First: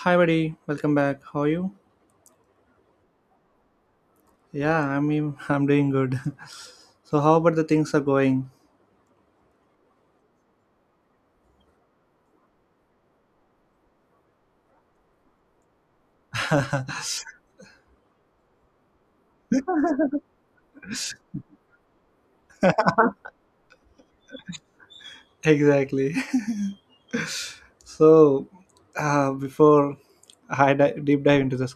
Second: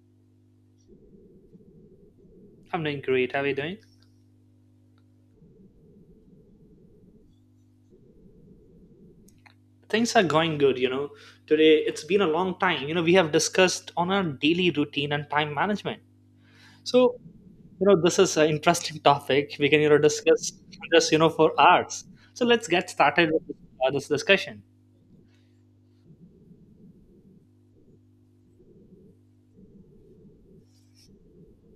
Hi, buddy. Welcome back. How are you? I'm doing great. How are you doing? Yeah, I mean, I'm doing good. So, how about the things are going? Things are going good. Today, it's been a long time. We have discussed on our daily routine and time management. So, this is an interesting topic. We can, discuss this, for hours. So let's get started with this discussion. Exactly. So, before I deep dive into this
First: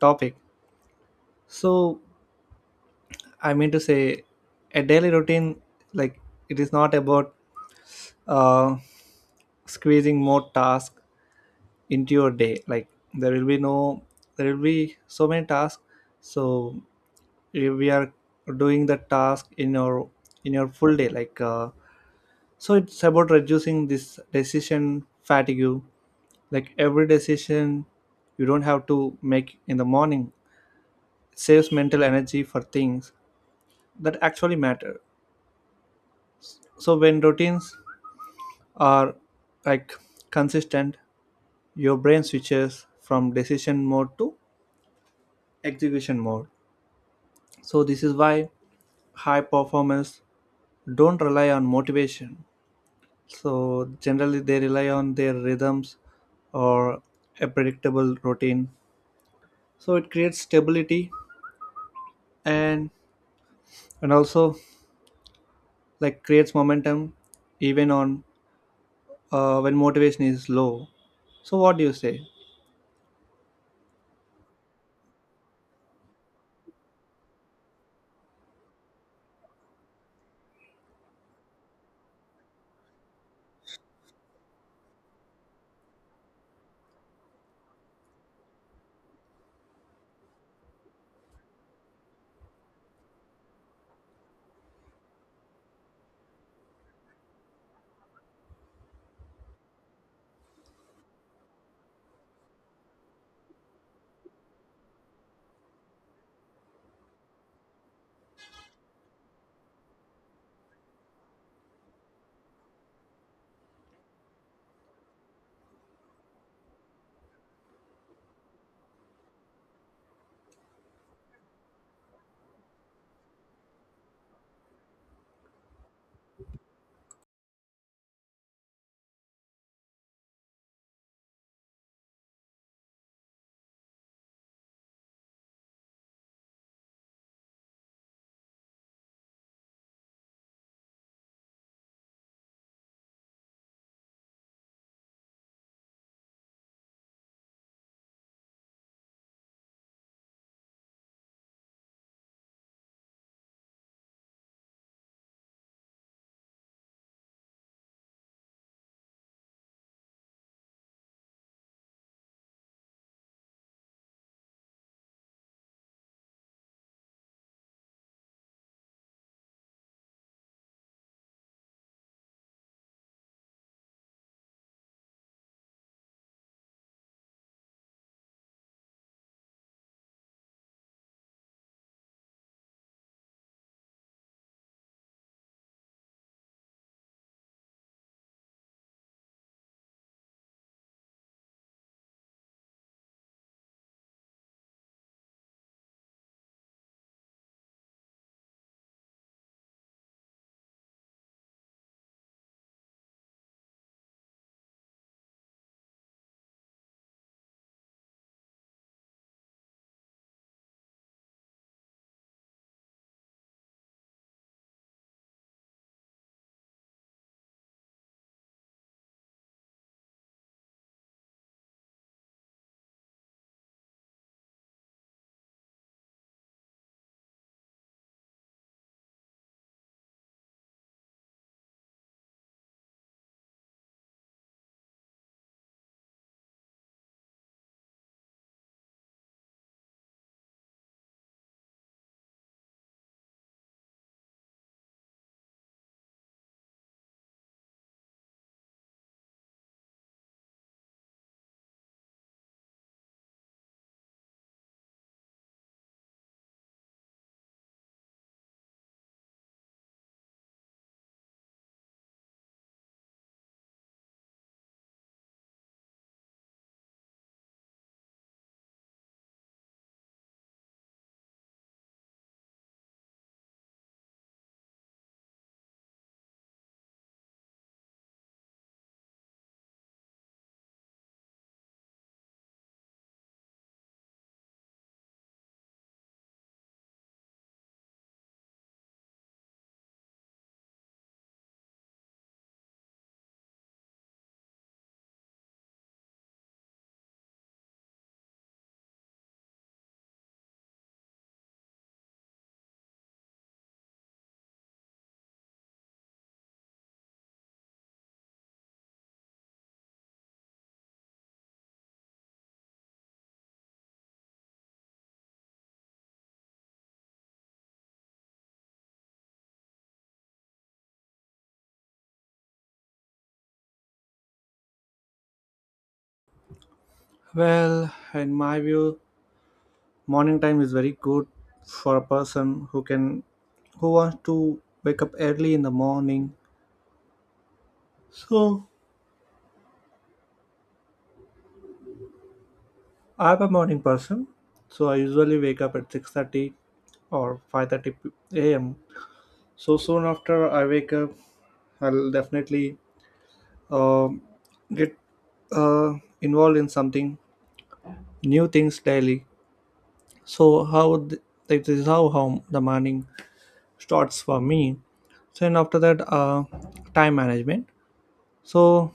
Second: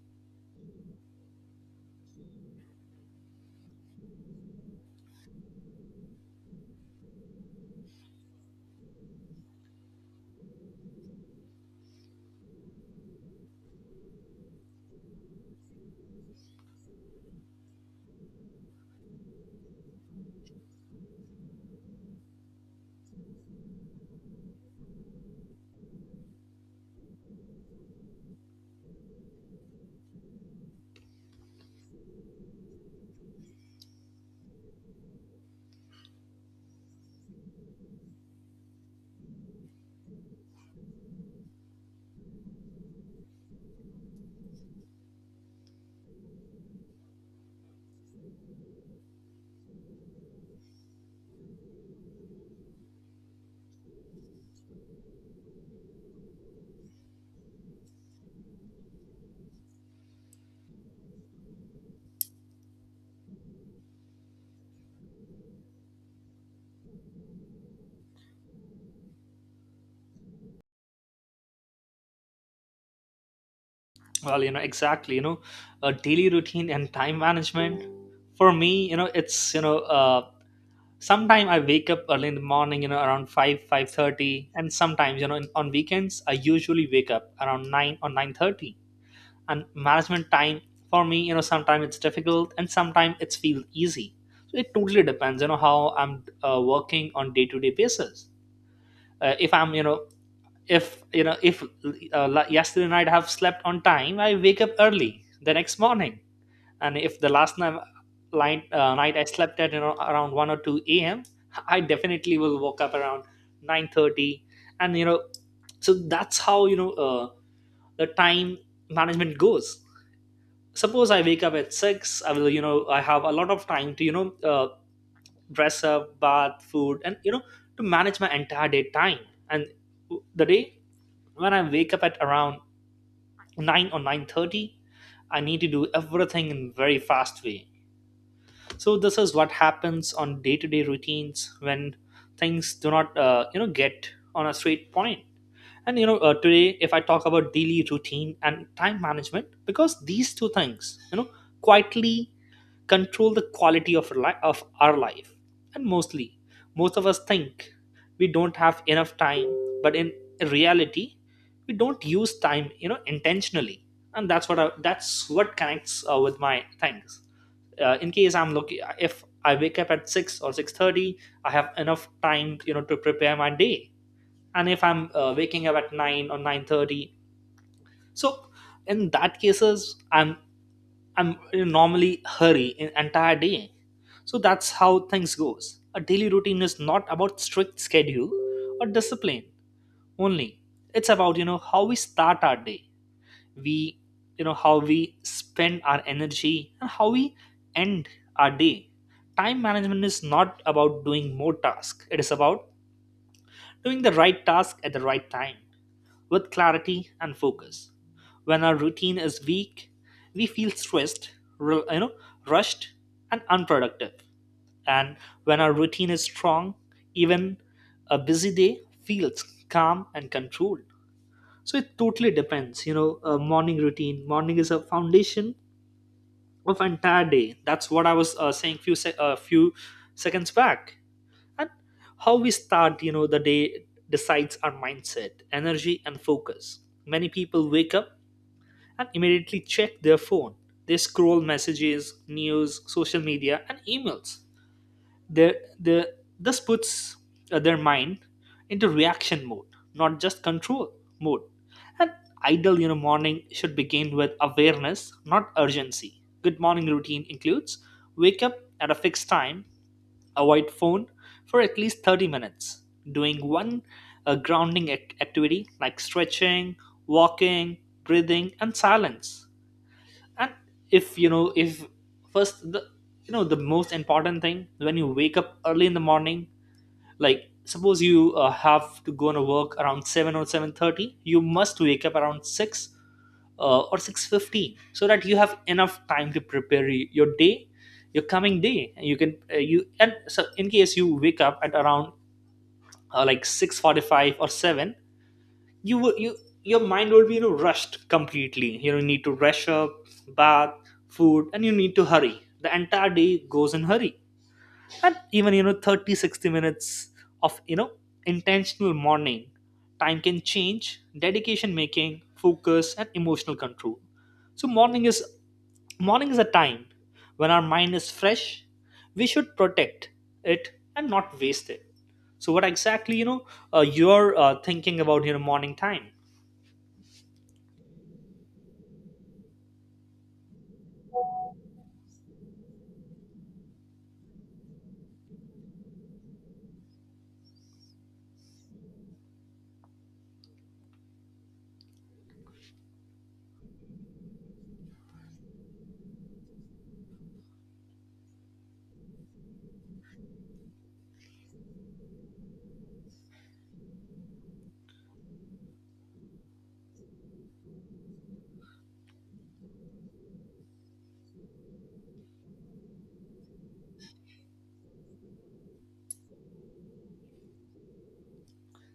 topic, so I mean to say, a daily routine, like it is not about uh, squeezing more tasks into your day. Like there will be no, there will be so many tasks. So we are doing the task in your full day, like, so it's about reducing this decision fatigue. Like, every decision you don't have to make in the morning saves mental energy for things that actually matter. So when routines are, like, consistent, your brain switches from decision mode to execution mode. So this is why high performers don't rely on motivation. So generally they rely on their rhythms or a predictable routine. So it creates stability, and also, like, creates momentum, even on when motivation is low. So what do you say? Well, you know, exactly, you know, a daily routine and time management. For me, it's, sometime I wake up early in the morning, around 5, 5:30. And sometimes, on weekends, I usually wake up around 9 or 9:30, and management time for me, sometimes it's difficult and sometimes it's feel easy. So it totally depends, how I'm working on day-to-day basis. If I'm if la- yesterday night I have slept on time, I wake up early the next morning. And if the last night I slept at around 1 or 2 a.m I definitely will wake up around 9:30. And you know so that's how the time management goes. Suppose I wake up at 6, I will I have a lot of time to dress up, bath, food, and to manage my entire day time. And the day when I wake up at around 9 or 9:30, I need to do everything in very fast way. So this is what happens on day-to-day routines when things do not get on a straight point. and you know uh, today, if I talk about daily routine and time management, because these two things, quietly control the quality of of our life. And mostly, most of us think we don't have enough time, but in reality, we don't use time, intentionally. And that's what that's what connects with my things. In case I'm looking, if I wake up at 6 or 6:30, I have enough time, to prepare my day. And if I'm waking up at 9 or 9:30, so in that cases, I'm in normally hurry in entire day. So that's how things goes. A daily routine is not about strict schedule or discipline only. It's about how we start our day. We you know how we spend our energy and how we end our day. Time management is not about doing more tasks. It is about doing the right task at the right time with clarity and focus. When our routine is weak, we feel stressed, ru- you know, rushed and unproductive. And when our routine is strong, even a busy day feels calm and controlled. So it totally depends, a morning routine. Morning is a foundation of entire day. That's what I was saying a few seconds back, and how we start, the day decides our mindset, energy, and focus. Many people wake up and immediately check their phone. They scroll messages, news, social media, and emails. Their, their, this puts their mind into reaction mode, not just control mode. An ideal, morning should begin with awareness, not urgency. Good morning routine includes wake up at a fixed time, avoid phone for at least 30 minutes, doing one grounding activity like stretching, walking, breathing, and silence. And if first the the most important thing when you wake up early in the morning, like suppose you have to go on a work around 7 or 7:30, you must wake up around 6, or 6:50, so that you have enough time to prepare your day, your coming day. And you can you and so in case you wake up at around like 6:45 or 7, you will you your mind will be, rushed completely, need to rush up, bath, food, and you need to hurry. The entire day goes in hurry. And even, 30 60 minutes of, intentional morning time can change dedication, making, focus, and emotional control. So morning is a time when our mind is fresh. We should protect it and not waste it. So what exactly, you know you're thinking about your morning time? Well, in my view, morning time is very good for a person who wants to wake up early in the morning. So I'm a morning person, so I usually wake up at 6:30 or 5:30 a.m. So soon after I wake up, I'll definitely um, get uh, involved in something, new things daily. So, like, this is how the morning starts for me. So, and after that, time management. So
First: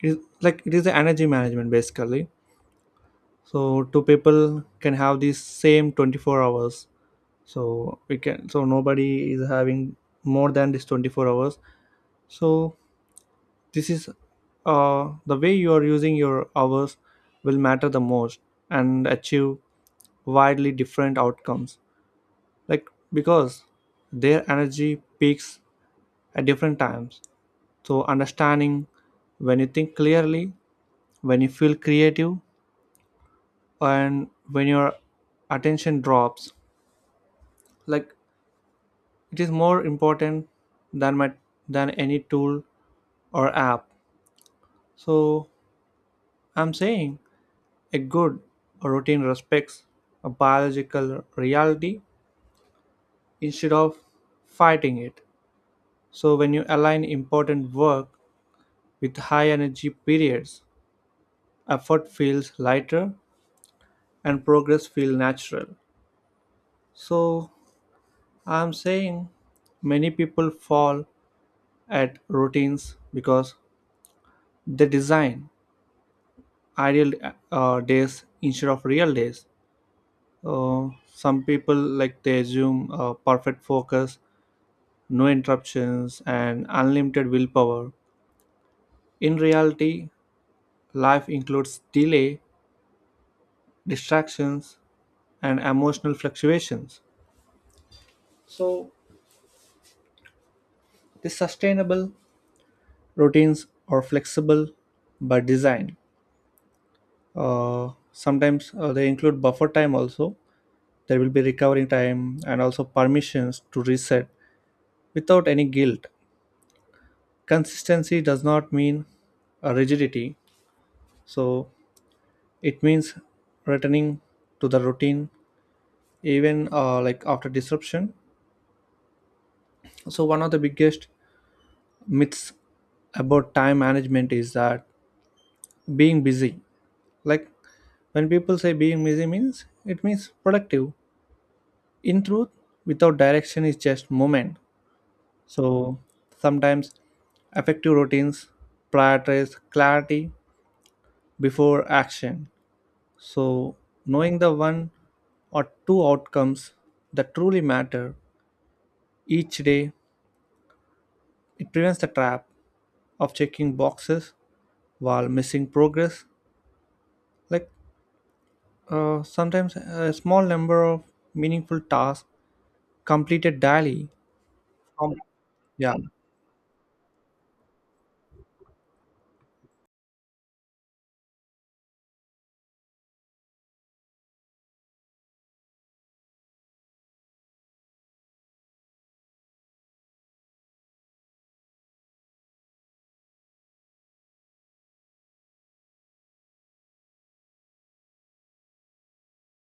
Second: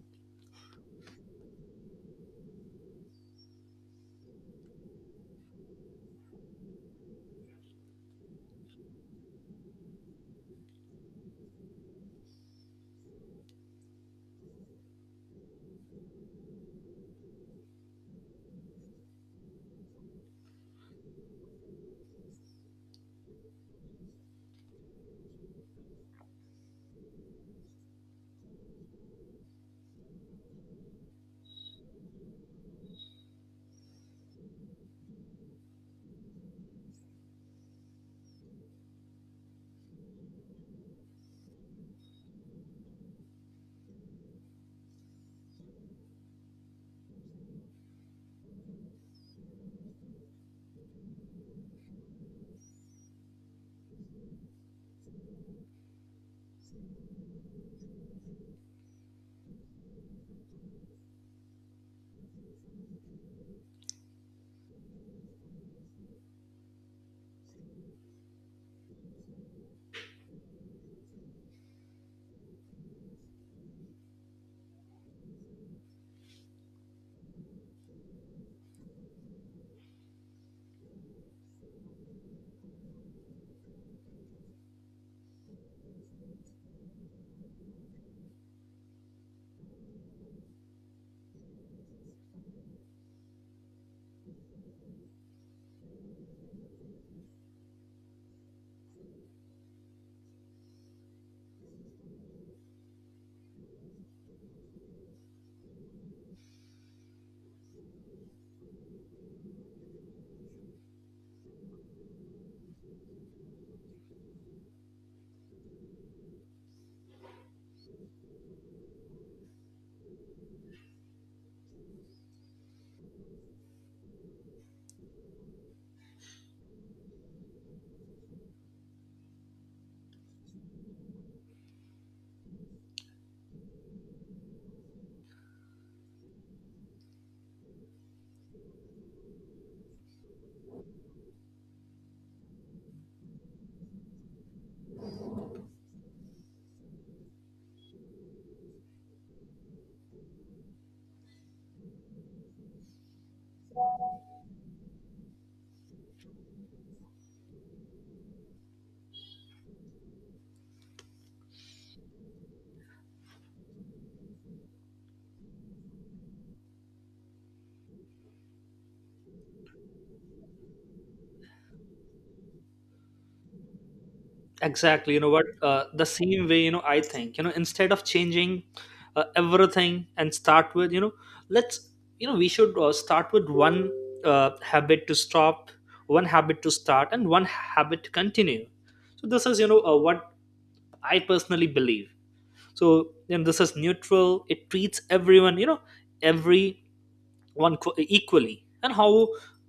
it, like, it is the energy management basically. So two people can have the same 24 hours. So we can so nobody is having more than this 24 hours. So this is the way you are using your hours will matter the most and achieve widely different outcomes, like, because their energy peaks at different times. So understanding when you think clearly, when you feel creative, and when your attention drops, like, it is more important than my than any tool or app. So I'm saying a good routine respects a biological reality instead of fighting it. So when you align important work with high energy periods, effort feels lighter and progress feels natural. So I'm saying many people fall at routines because they design ideal days instead of real days. Uh, some people, like, they assume perfect focus, no interruptions, and unlimited willpower. In reality, life includes delay, distractions, and emotional fluctuations. So, the sustainable routines are flexible by design. Sometimes they include buffer time also. There will be recovering time and also permissions to reset without any guilt. Consistency does not mean a rigidity, so it means returning to the routine, even like, after disruption. So one of the biggest myths about time management is that being busy, like, when people say being busy means, it means productive. In truth, without direction is just movement. So sometimes effective routines prioritize clarity before action. So knowing the one or two outcomes that truly matter each day, it prevents the trap of checking boxes while missing progress. Like, sometimes a small number of meaningful tasks completed daily. Exactly, Um, what, yeah. the same way, I think, instead of changing everything and start with, let's, we should start with one habit to stop, one habit to start, and one habit to continue. So this is, what I personally believe. This is neutral. It treats everyone, everyone equally, and how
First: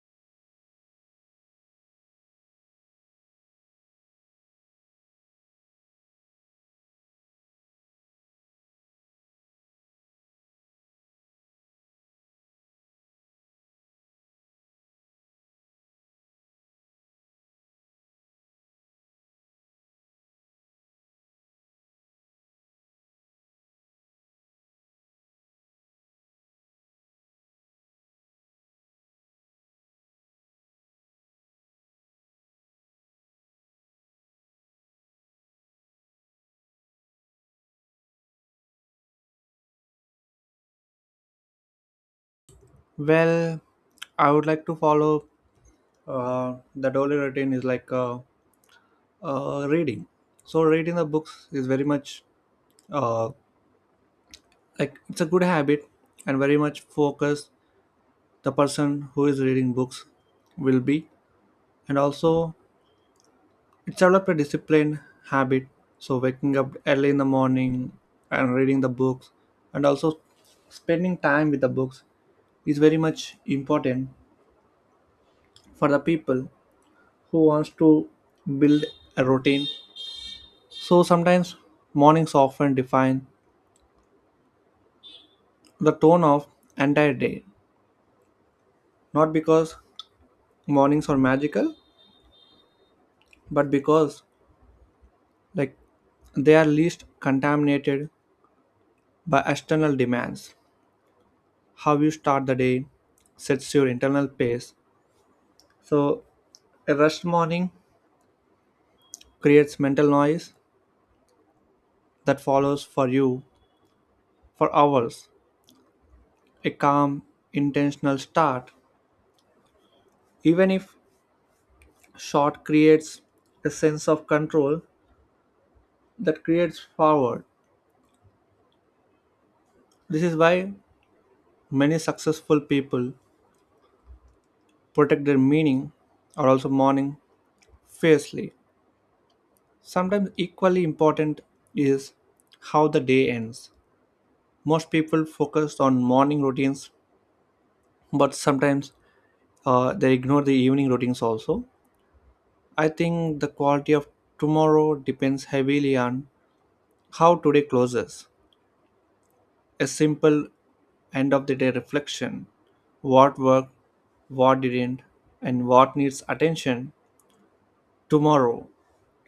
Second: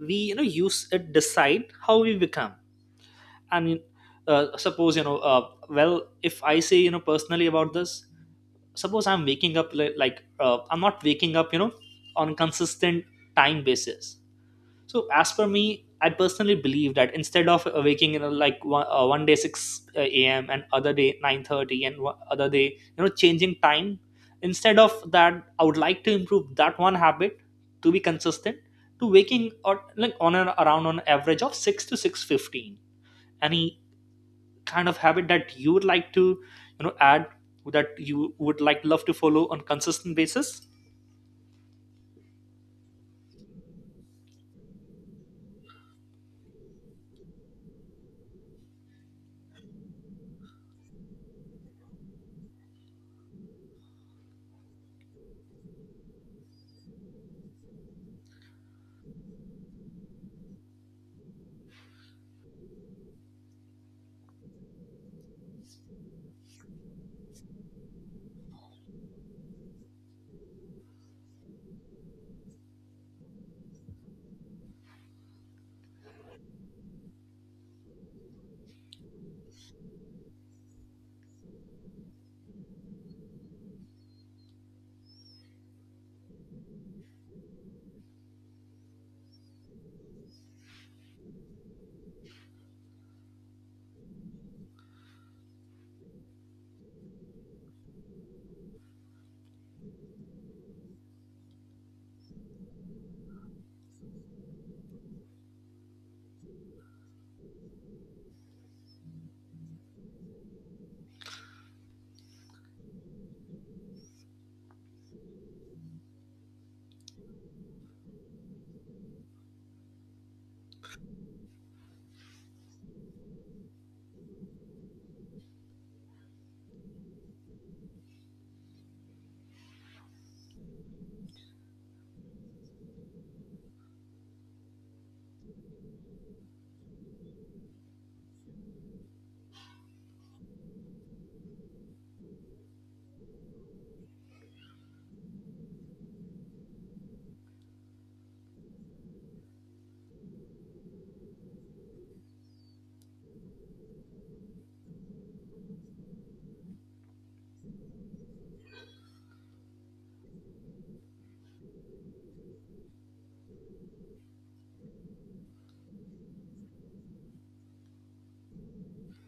we, use it decide how we become. I mean, suppose, Well, if I say, personally about this, suppose I'm waking up like, I'm not waking up, on consistent time basis. So as per me, I personally believe that instead of waking, like one day six a.m. and other day 9:30 and one other day, changing time, instead of that, I would like to improve that one habit to be consistent, to waking, or like on an around on average of 6 to 6:15. Any kind of habit that you would like to, add, that you would like love to follow on consistent basis? Well, I would like to follow, the daily routine is like, reading. So reading the books is very much, uh, like, it's a good habit, and very much focus the person who is reading books will be. And also, it's developed a disciplined habit, so waking up early in the morning and reading the books, and also spending time with the books, is very much important for the people who wants to build a routine. So sometimes mornings often define the tone of entire day, not because mornings are magical, but because, like, they are least contaminated by external demands. How you start the day sets your internal pace. So, a rushed morning creates mental noise that follows for you for hours. A calm, intentional start, even if short, creates a sense of control that creates forward. This is why many successful people protect their meaning or also morning fiercely. Sometimes, equally important is how the day ends. Most people focus on morning routines, but sometimes they ignore the evening routines also. I think the quality of tomorrow depends heavily on how today closes. A simple end of the day reflection: what worked, what didn't, and what needs attention tomorrow.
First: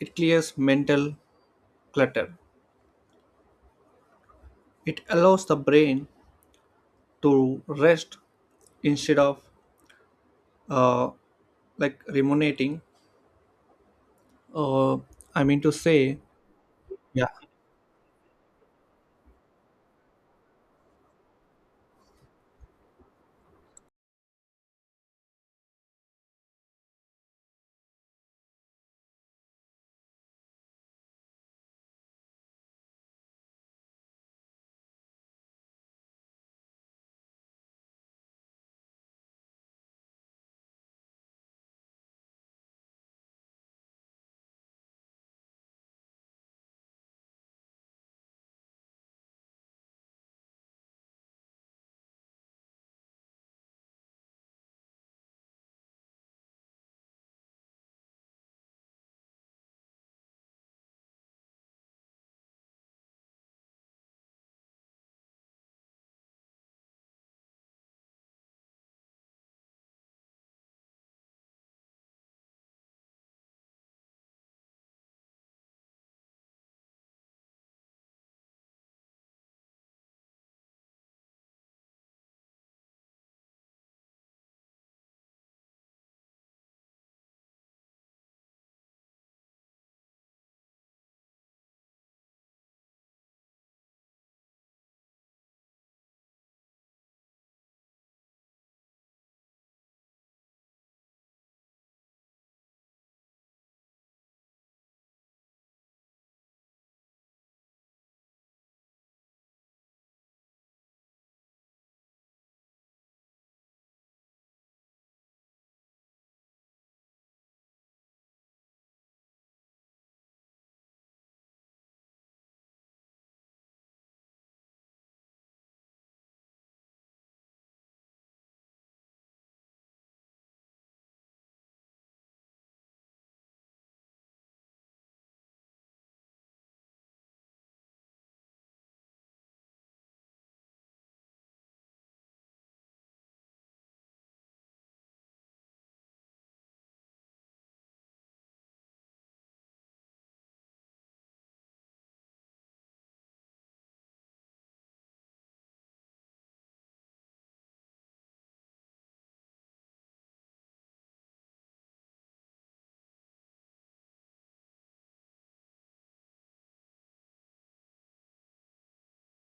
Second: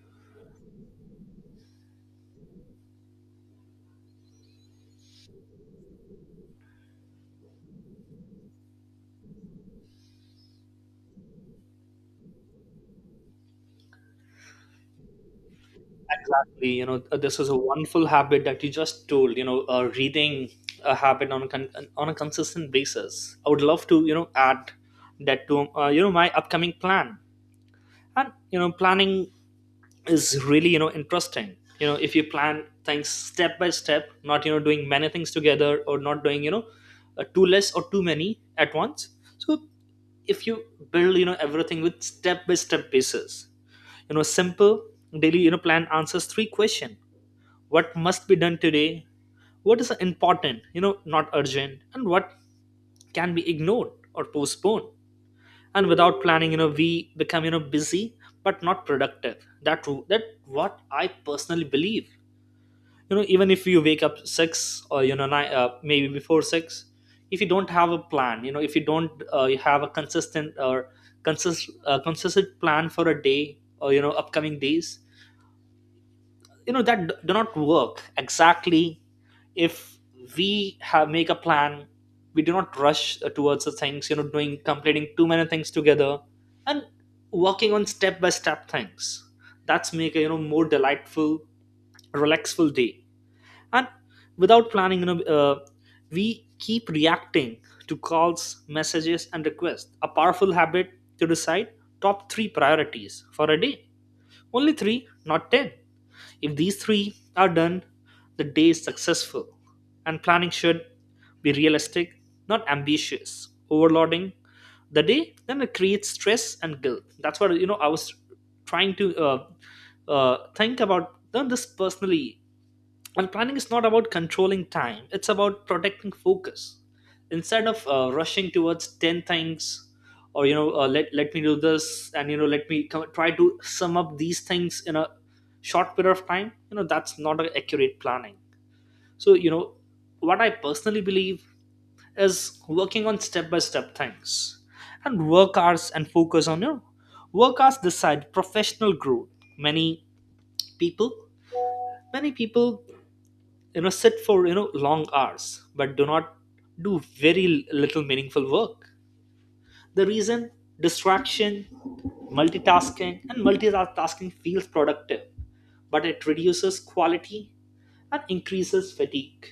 It clears mental clutter. It allows the brain to rest instead of uh, like, ruminating. Uh, I mean to say, Exactly, yeah, this is a wonderful habit that you just told, reading. A habit on a consistent basis, I would love to, add that to, my upcoming plan. And planning is really, interesting. If you plan things step by step, not, doing many things together, or not doing, too less or too many at once. So if you build, everything with step by step basis, simple daily, plan answers three question: what must be done today, what is important, not urgent, and what can be ignored or postponed. And without planning, we become, busy but not productive. That what I personally believe. Even if you wake up 6 or, nine, maybe before 6, if you don't have a plan, if you don't you have a consistent, or consist consistent plan for a day or, upcoming days, that do not work exactly. If we have make a plan, we do not rush towards the things, doing, completing too many things together, and working on step by step things, that's make a, more delightful, relaxful day. And without planning, we keep reacting to calls, messages, and requests. A powerful habit to decide top three priorities for a day, only three, not ten. If these three are done, the day is successful. And planning should be realistic, not ambitious. Overloading the day, then it creates stress and guilt. That's what, I was trying to think about done this personally. And planning is not about controlling time, it's about protecting focus. Instead of rushing towards 10 things, or, let me do this, and, let me come, try to sum up these things in a short period of time, that's not a accurate planning. So, what I personally believe is working on step by step things. And work hours and focus on, your work hours decide professional growth. Many people many people, sit for, long hours but do not do very little meaningful work. The reason: distraction, multitasking. And multitasking feels productive, but it reduces quality and increases fatigue.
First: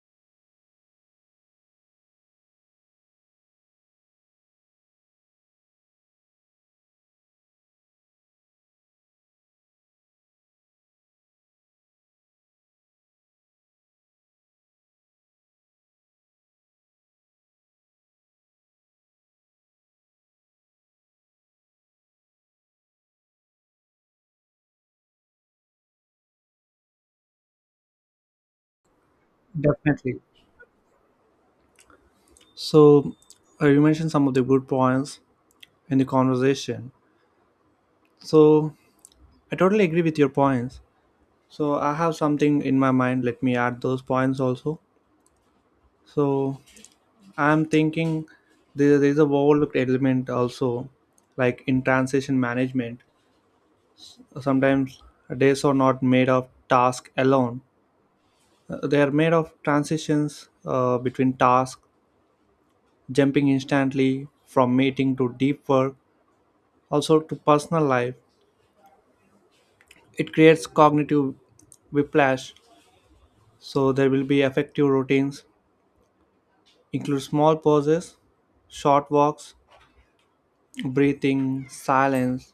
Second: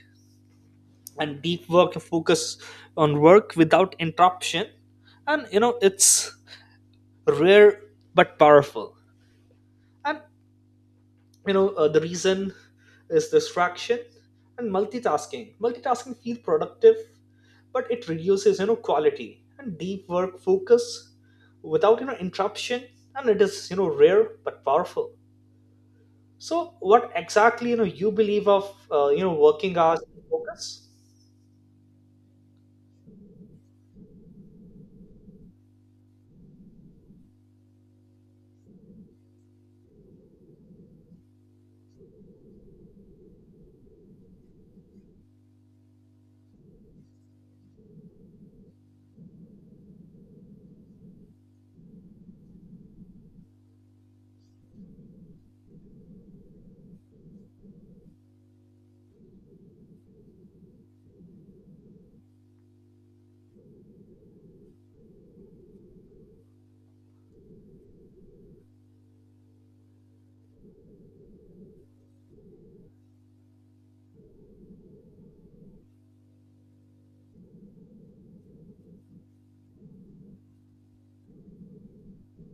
And deep work focus on work without interruption. And, it's rare but powerful. And, the reason is distraction and multitasking feel productive, but it reduces, quality. And deep work focus without, interruption. And it is, rare but powerful. So what exactly, you believe of, working hours definitely. and focus? So, you mentioned some of the good points in the conversation. So, I totally agree with your points. So, I have something in my mind. Let me add those points also. So, I'm thinking there is a overlooked element also, like, in transition management. Sometimes days are not made of task alone. They are made of transitions between tasks, jumping instantly from meeting to deep work, also to personal life. It creates cognitive whiplash. So there will be effective routines, include small pauses, short walks, breathing, silence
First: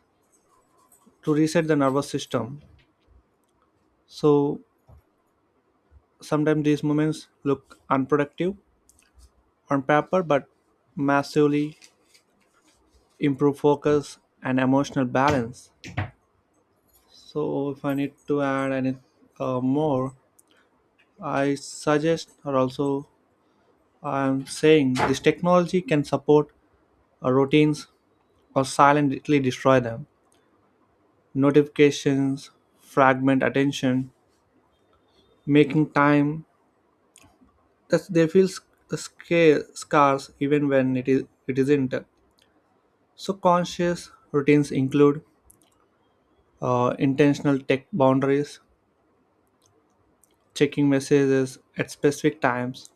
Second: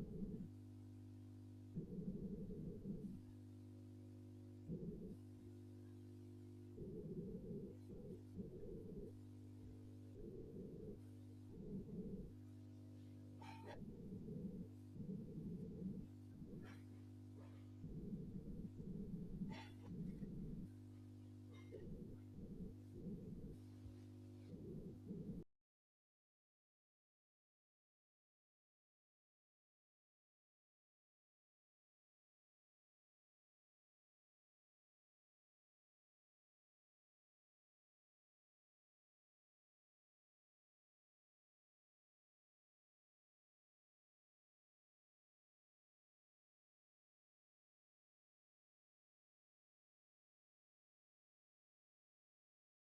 to reset the nervous system. So sometimes these moments look unproductive on paper, but massively improve focus and emotional balance. So if I need to add any more, I suggest, or also I'm saying, this technology can support routines or silently destroy them. Notifications fragment attention, making time that they feel scarce, even when it isn't. So conscious routines include intentional tech boundaries, checking messages at specific times,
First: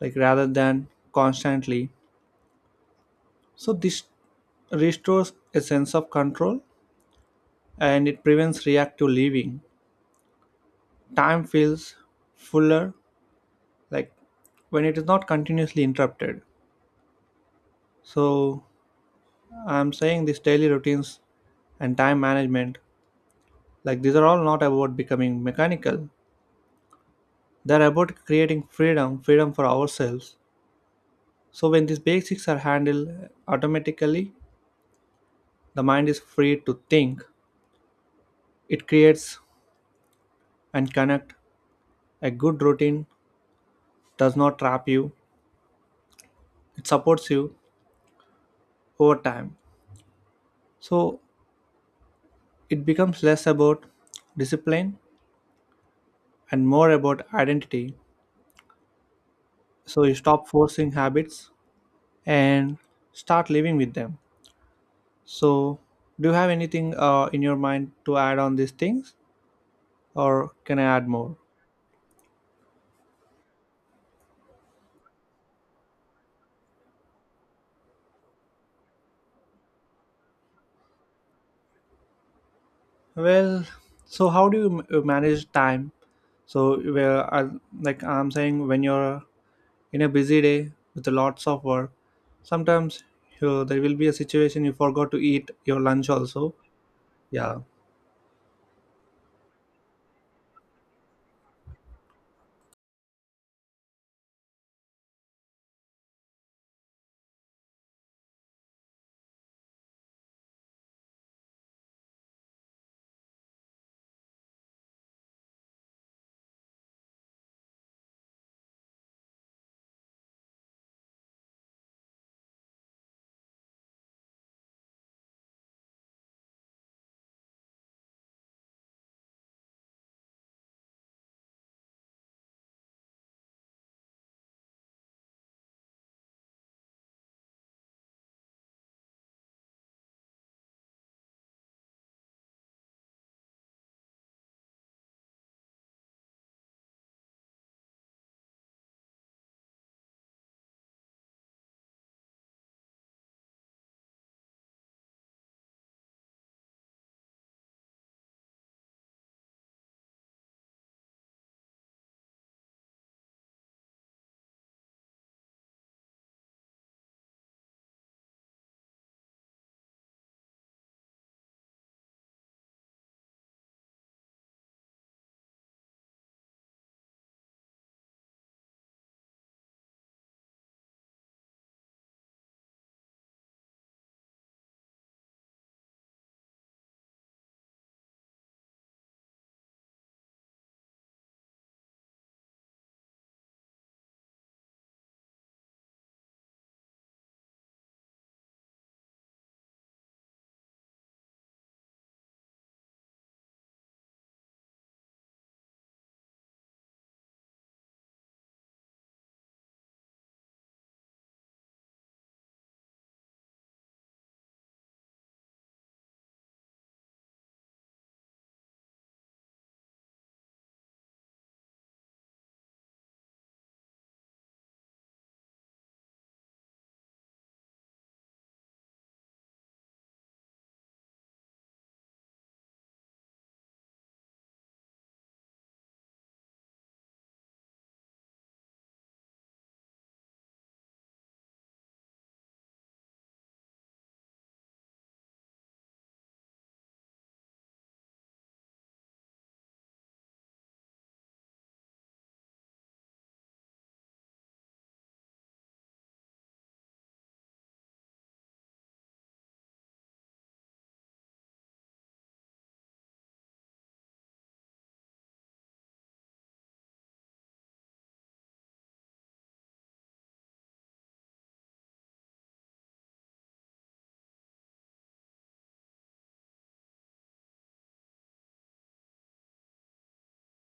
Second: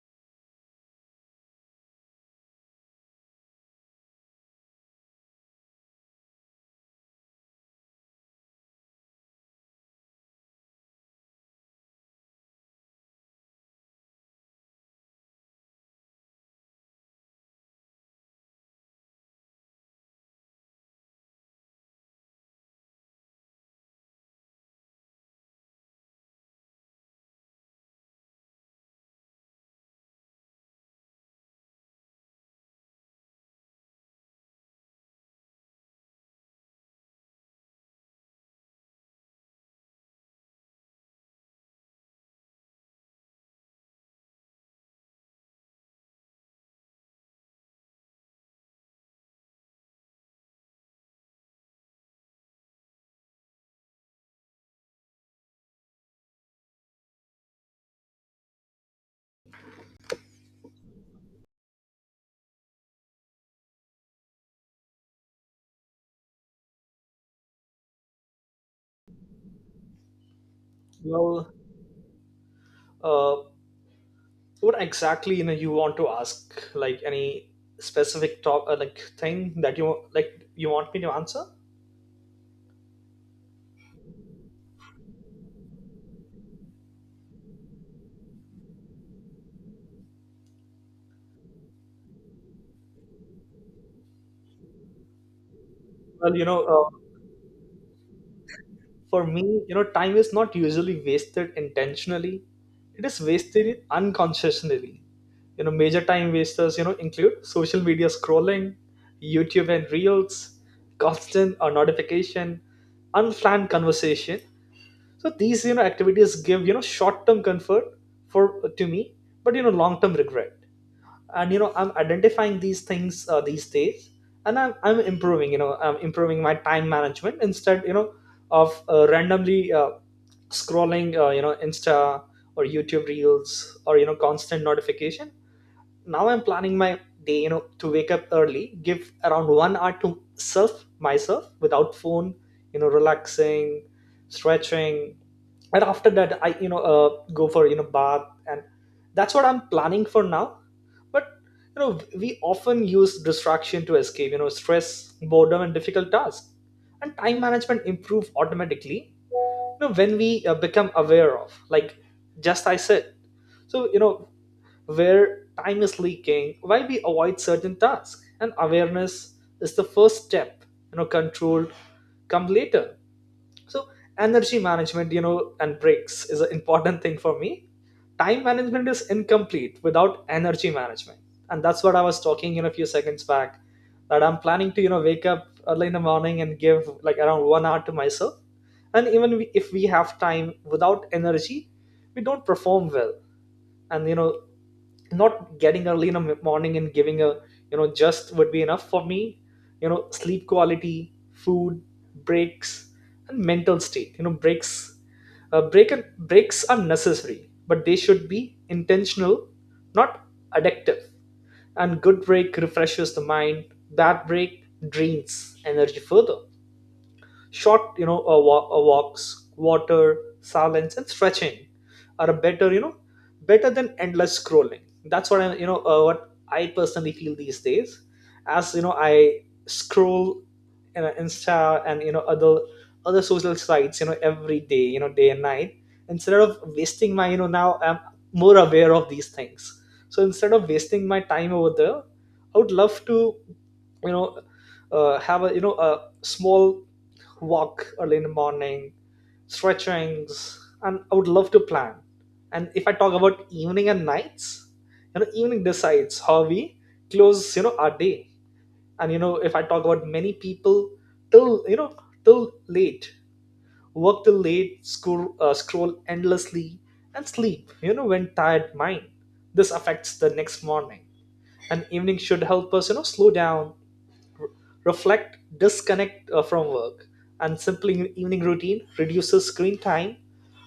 like, rather than constantly. So this restores a sense of control, and it prevents reactive living. Time feels fuller, like, when it is not continuously interrupted. So I'm saying these daily routines and time management, like, these are all not about becoming mechanical. They're about creating freedom, freedom for ourselves. So when these basics are handled automatically, the mind is free to think. It creates and connect. A good routine does not trap you. It supports you over time. So it becomes less about discipline and more about identity. So you stop forcing habits and start living with them. So, do you have anything in your mind to add on these things, or can I add more? Well, uh, what exactly, you want to ask, like any specific talk, like thing, that you like, you want me to answer? Well, so how do you manage time? So, like, I'm saying, when you're in a busy day with lots of work, sometimes there will be a situation you forgot to eat your lunch Well, also. Yeah. for me, time is not usually wasted intentionally. It is wasted unconsciously. Major time wasters, include social media scrolling, YouTube and Reels, constant or notification, unplanned conversation. So these, activities give, short-term comfort for to me, but long-term regret. And I'm identifying these things these days, and I'm improving. I'm improving my time management instead, of randomly scrolling, insta or YouTube reels, or constant notification. Now I'm planning my day, to wake up early, give around 1 hour to self, myself, without phone, relaxing, stretching. And after that I go for bath. And that's what I'm planning for now. But we often use distraction to escape, stress, boredom, and difficult tasks. And time management improve automatically, when we become aware of, like, just I said. So where time is leaking, why we avoid certain tasks. And awareness is the first step. Control come later. So energy management, and breaks is an important thing for me. Time management is incomplete without energy management. And that's what I was talking, a few seconds back, that I'm planning to, wake up early in the morning and give like around 1 hour to myself. And even if we have time without energy, we don't perform well. And not getting early in the morning and giving a, just would be enough for me. Sleep quality, food, breaks, and mental state. Breaks, breaks are necessary, but they should be intentional, not addictive. And good break refreshes the mind, bad break drains energy further. Short walks, water, silence, and stretching are a better, better than endless scrolling. That's what I, what I personally feel these days. As I scroll insta and other social sites, every day, day and night. Instead of wasting my, now I'm more aware of these things. So instead of wasting my time over there, I would love to, you know have a, a small walk early in the morning, stretchings, and I would love to plan. And if I talk about evening and nights, evening decides how we close, our day. And if I talk about many people, till you know till late, work till late, scroll, scroll endlessly, and sleep. When tired mind, this affects the next morning. And evening should help us, slow down, reflect, disconnect from work. And simple evening routine reduces screen time,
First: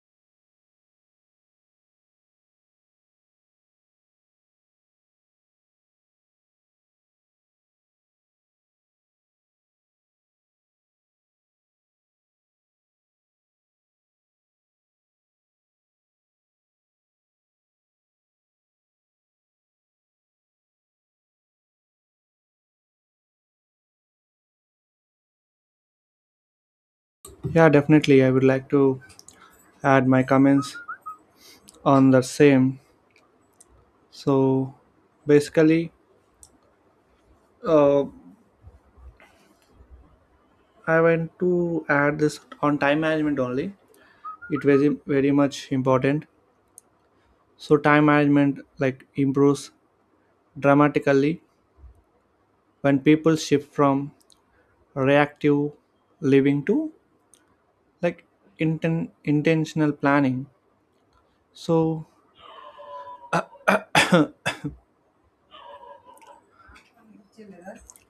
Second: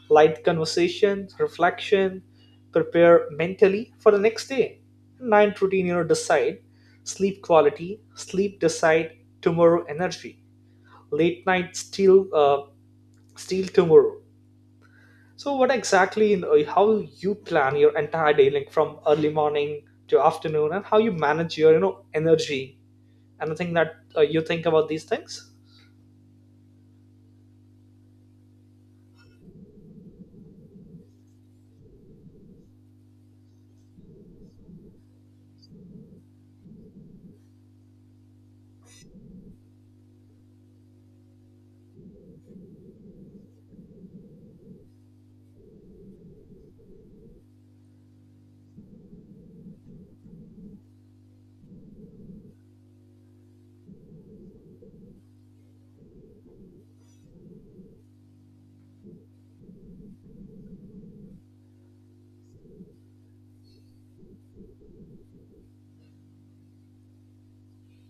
light conversation, reflection, prepare mentally for the next day. Night routine, decide sleep quality, sleep decide tomorrow energy, late night still still tomorrow. So, what exactly, how you plan your entire day, like from early morning to afternoon, and how you manage your, energy? Anything that you think about these things? Yeah, definitely, I would like to add my comments on the same. So basically, uh, I want to add this on time management only. It was very much important. So time management, like, improves dramatically when people shift from reactive living to, like, intentional planning. So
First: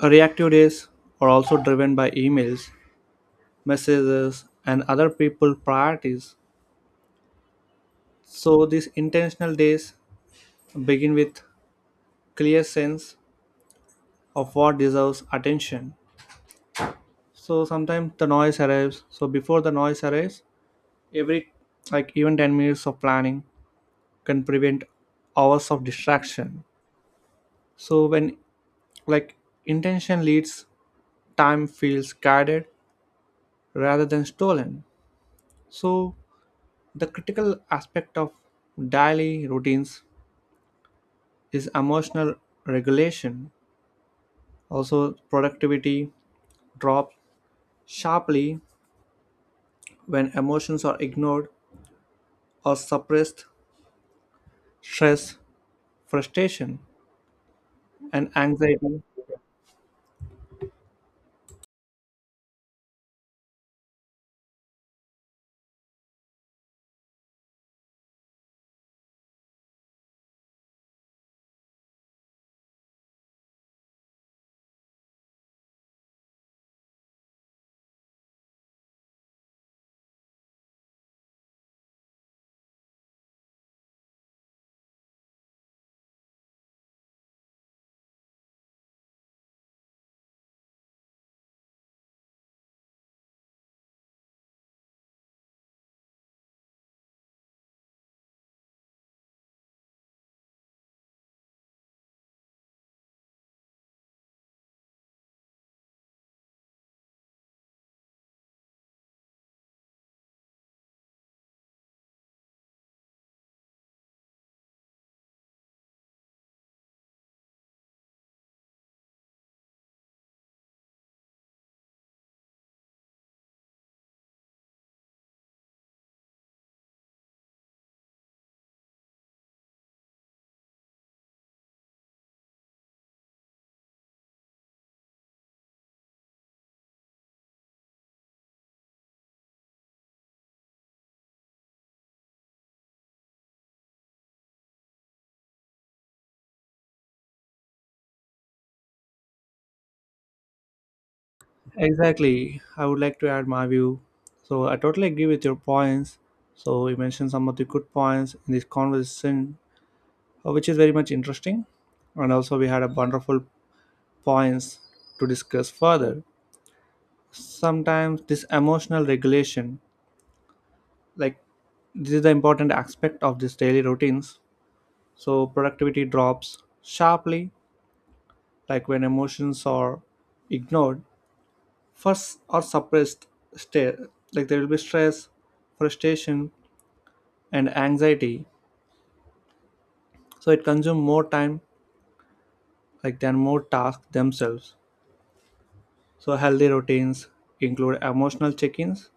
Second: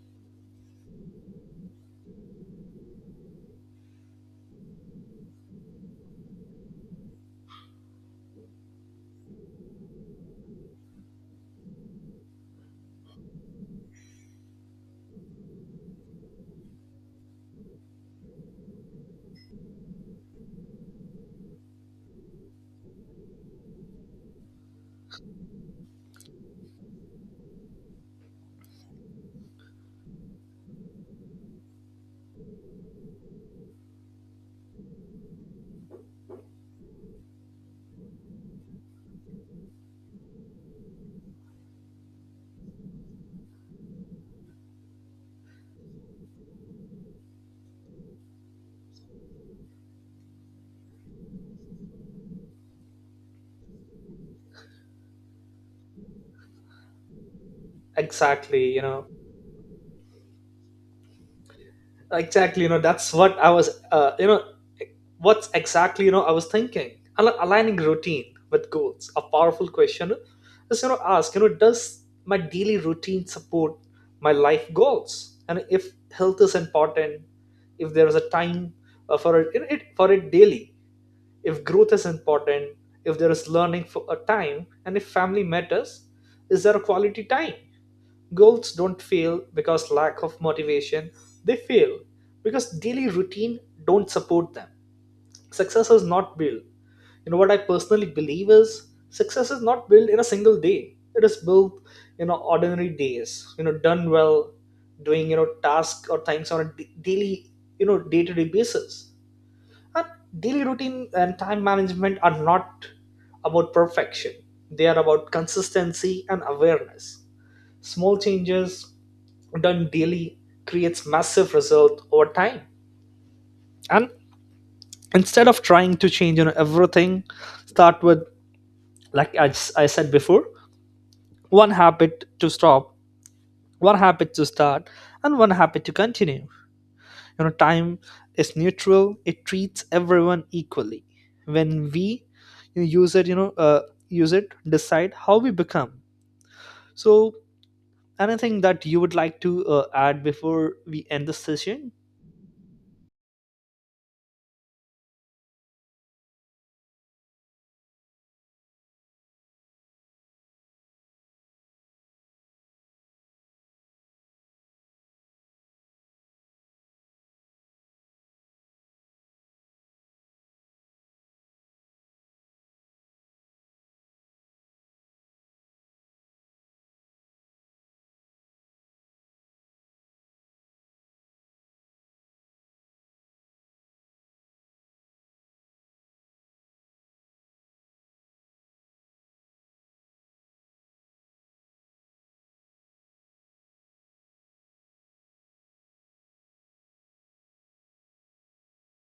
reactive days are also driven by emails, messages, and other people priorities. So these intentional days begin with clear sense of what deserves attention. So sometimes the noise arrives. So before the noise arrives, every, like, even 10 minutes of planning can prevent hours of distraction. So when, like, intention leads, time feels guided rather than stolen. So the critical aspect of daily routines is emotional regulation. Also, productivity drops sharply when emotions are ignored or suppressed: stress, frustration, and Exactly, anxiety. Exactly, that's what I was, what's exactly, I was thinking. Aligning routine with goals, a powerful question is, ask, does my daily routine support my life goals? And if health is important, if there is a time for it, for it daily. If growth is important, if there is learning for a time. And if family matters, is there a quality time? Goals don't fail because lack of motivation. They fail because daily routine don't support them. Success is not built. You know what I personally believe is, success is not built in a single day. It is built in ordinary days, done well, doing tasks or things on a daily, day to day basis. And daily routine and time management are not about perfection. They are about consistency and awareness. Small changes done daily creates massive result over time. And instead of trying to change, everything, start with, like I, I said before, one habit to stop, one habit to start, and one habit to continue. Time is neutral; it treats everyone equally. When we use it, use it, decide how we become. So, anything that you would like to add before we end this session? Exactly. I would like to add my view. So I totally agree with your points. So you mentioned some of the good points in this conversation, which is very much interesting. And also we had a wonderful points to discuss further. Sometimes this emotional regulation, like, this is the important aspect of this daily routines. So productivity drops sharply, like, when emotions are ignored first, or suppressed state, like, there will be stress, frustration, and anxiety. So it consumes more time, like, than more tasks themselves. So healthy routines include emotional check-ins,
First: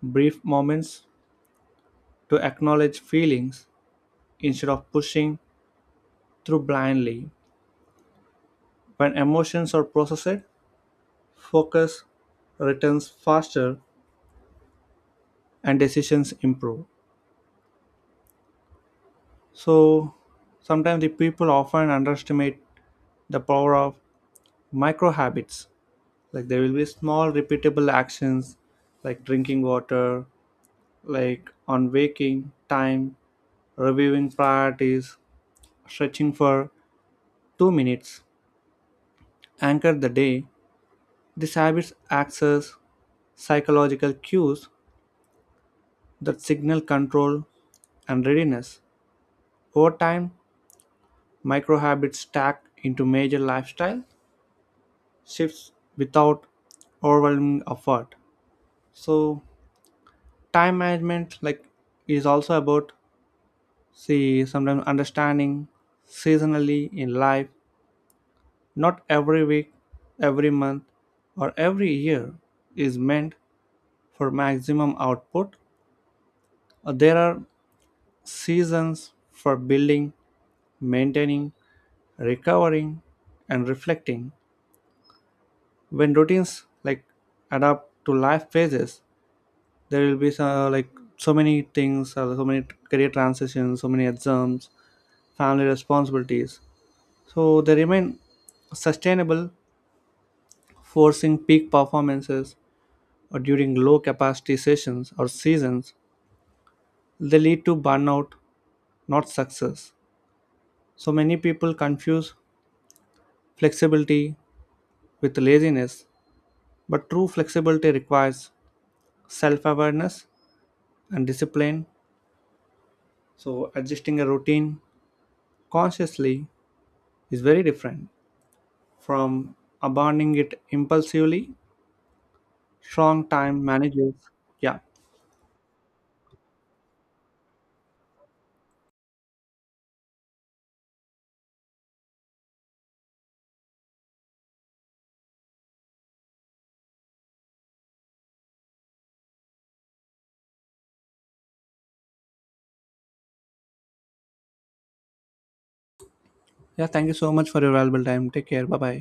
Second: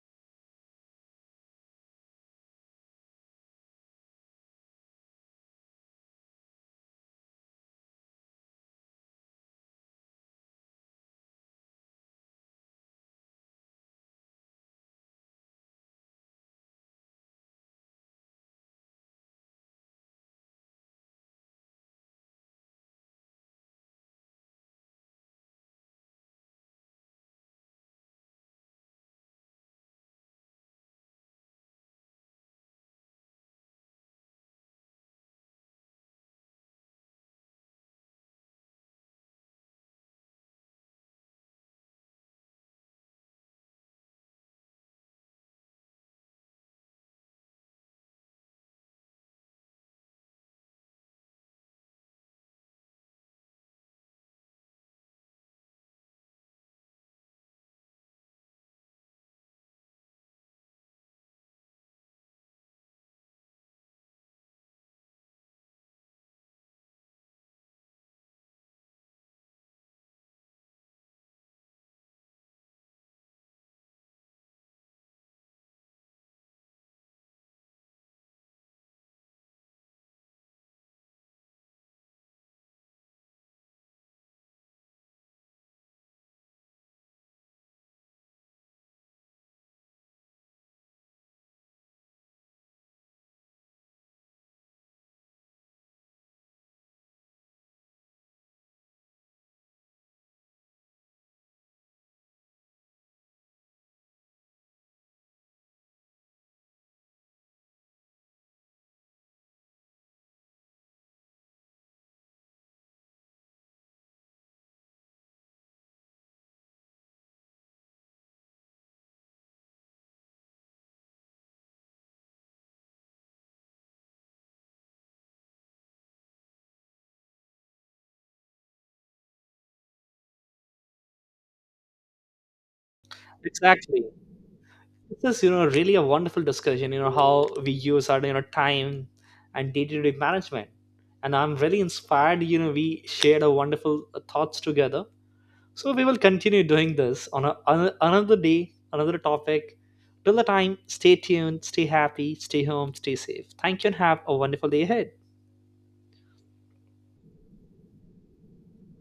brief moments to acknowledge feelings instead of pushing through blindly. When emotions are processed, focus returns faster and decisions improve. So sometimes the people often underestimate the power of micro habits, like, there will be small repeatable actions, like drinking water, like on waking time, reviewing priorities, stretching for 2 minutes, anchor the day. These habits access psychological cues that signal control and readiness. Over time, micro habits stack into major lifestyle shifts without overwhelming effort. So time management, like, is also about, see, sometimes understanding seasonally in life. Not every week, every month, or every year is meant for maximum output. There are seasons for building, maintaining, recovering, and reflecting. When routines, like, adapt to life phases, there will be so, like, so many things, so many career transitions, so many exams, family responsibilities. So they remain sustainable. Forcing peak performances or during low capacity sessions or seasons, they lead to burnout, not success. So many people confuse flexibility with laziness, but true flexibility requires self-awareness and discipline. So adjusting a routine consciously is very different from abandoning it impulsively. Strong time Exactly. managers. Yeah. This is, really a wonderful discussion, how we use our, time and day-to-day management. And I'm really inspired, we shared our wonderful thoughts together. So we will continue doing this on a, another day, another topic. Till the time, stay tuned, stay happy, stay home, stay safe. Thank you and have a wonderful day ahead. Yeah, thank you so much for your valuable time. Take care. Bye bye.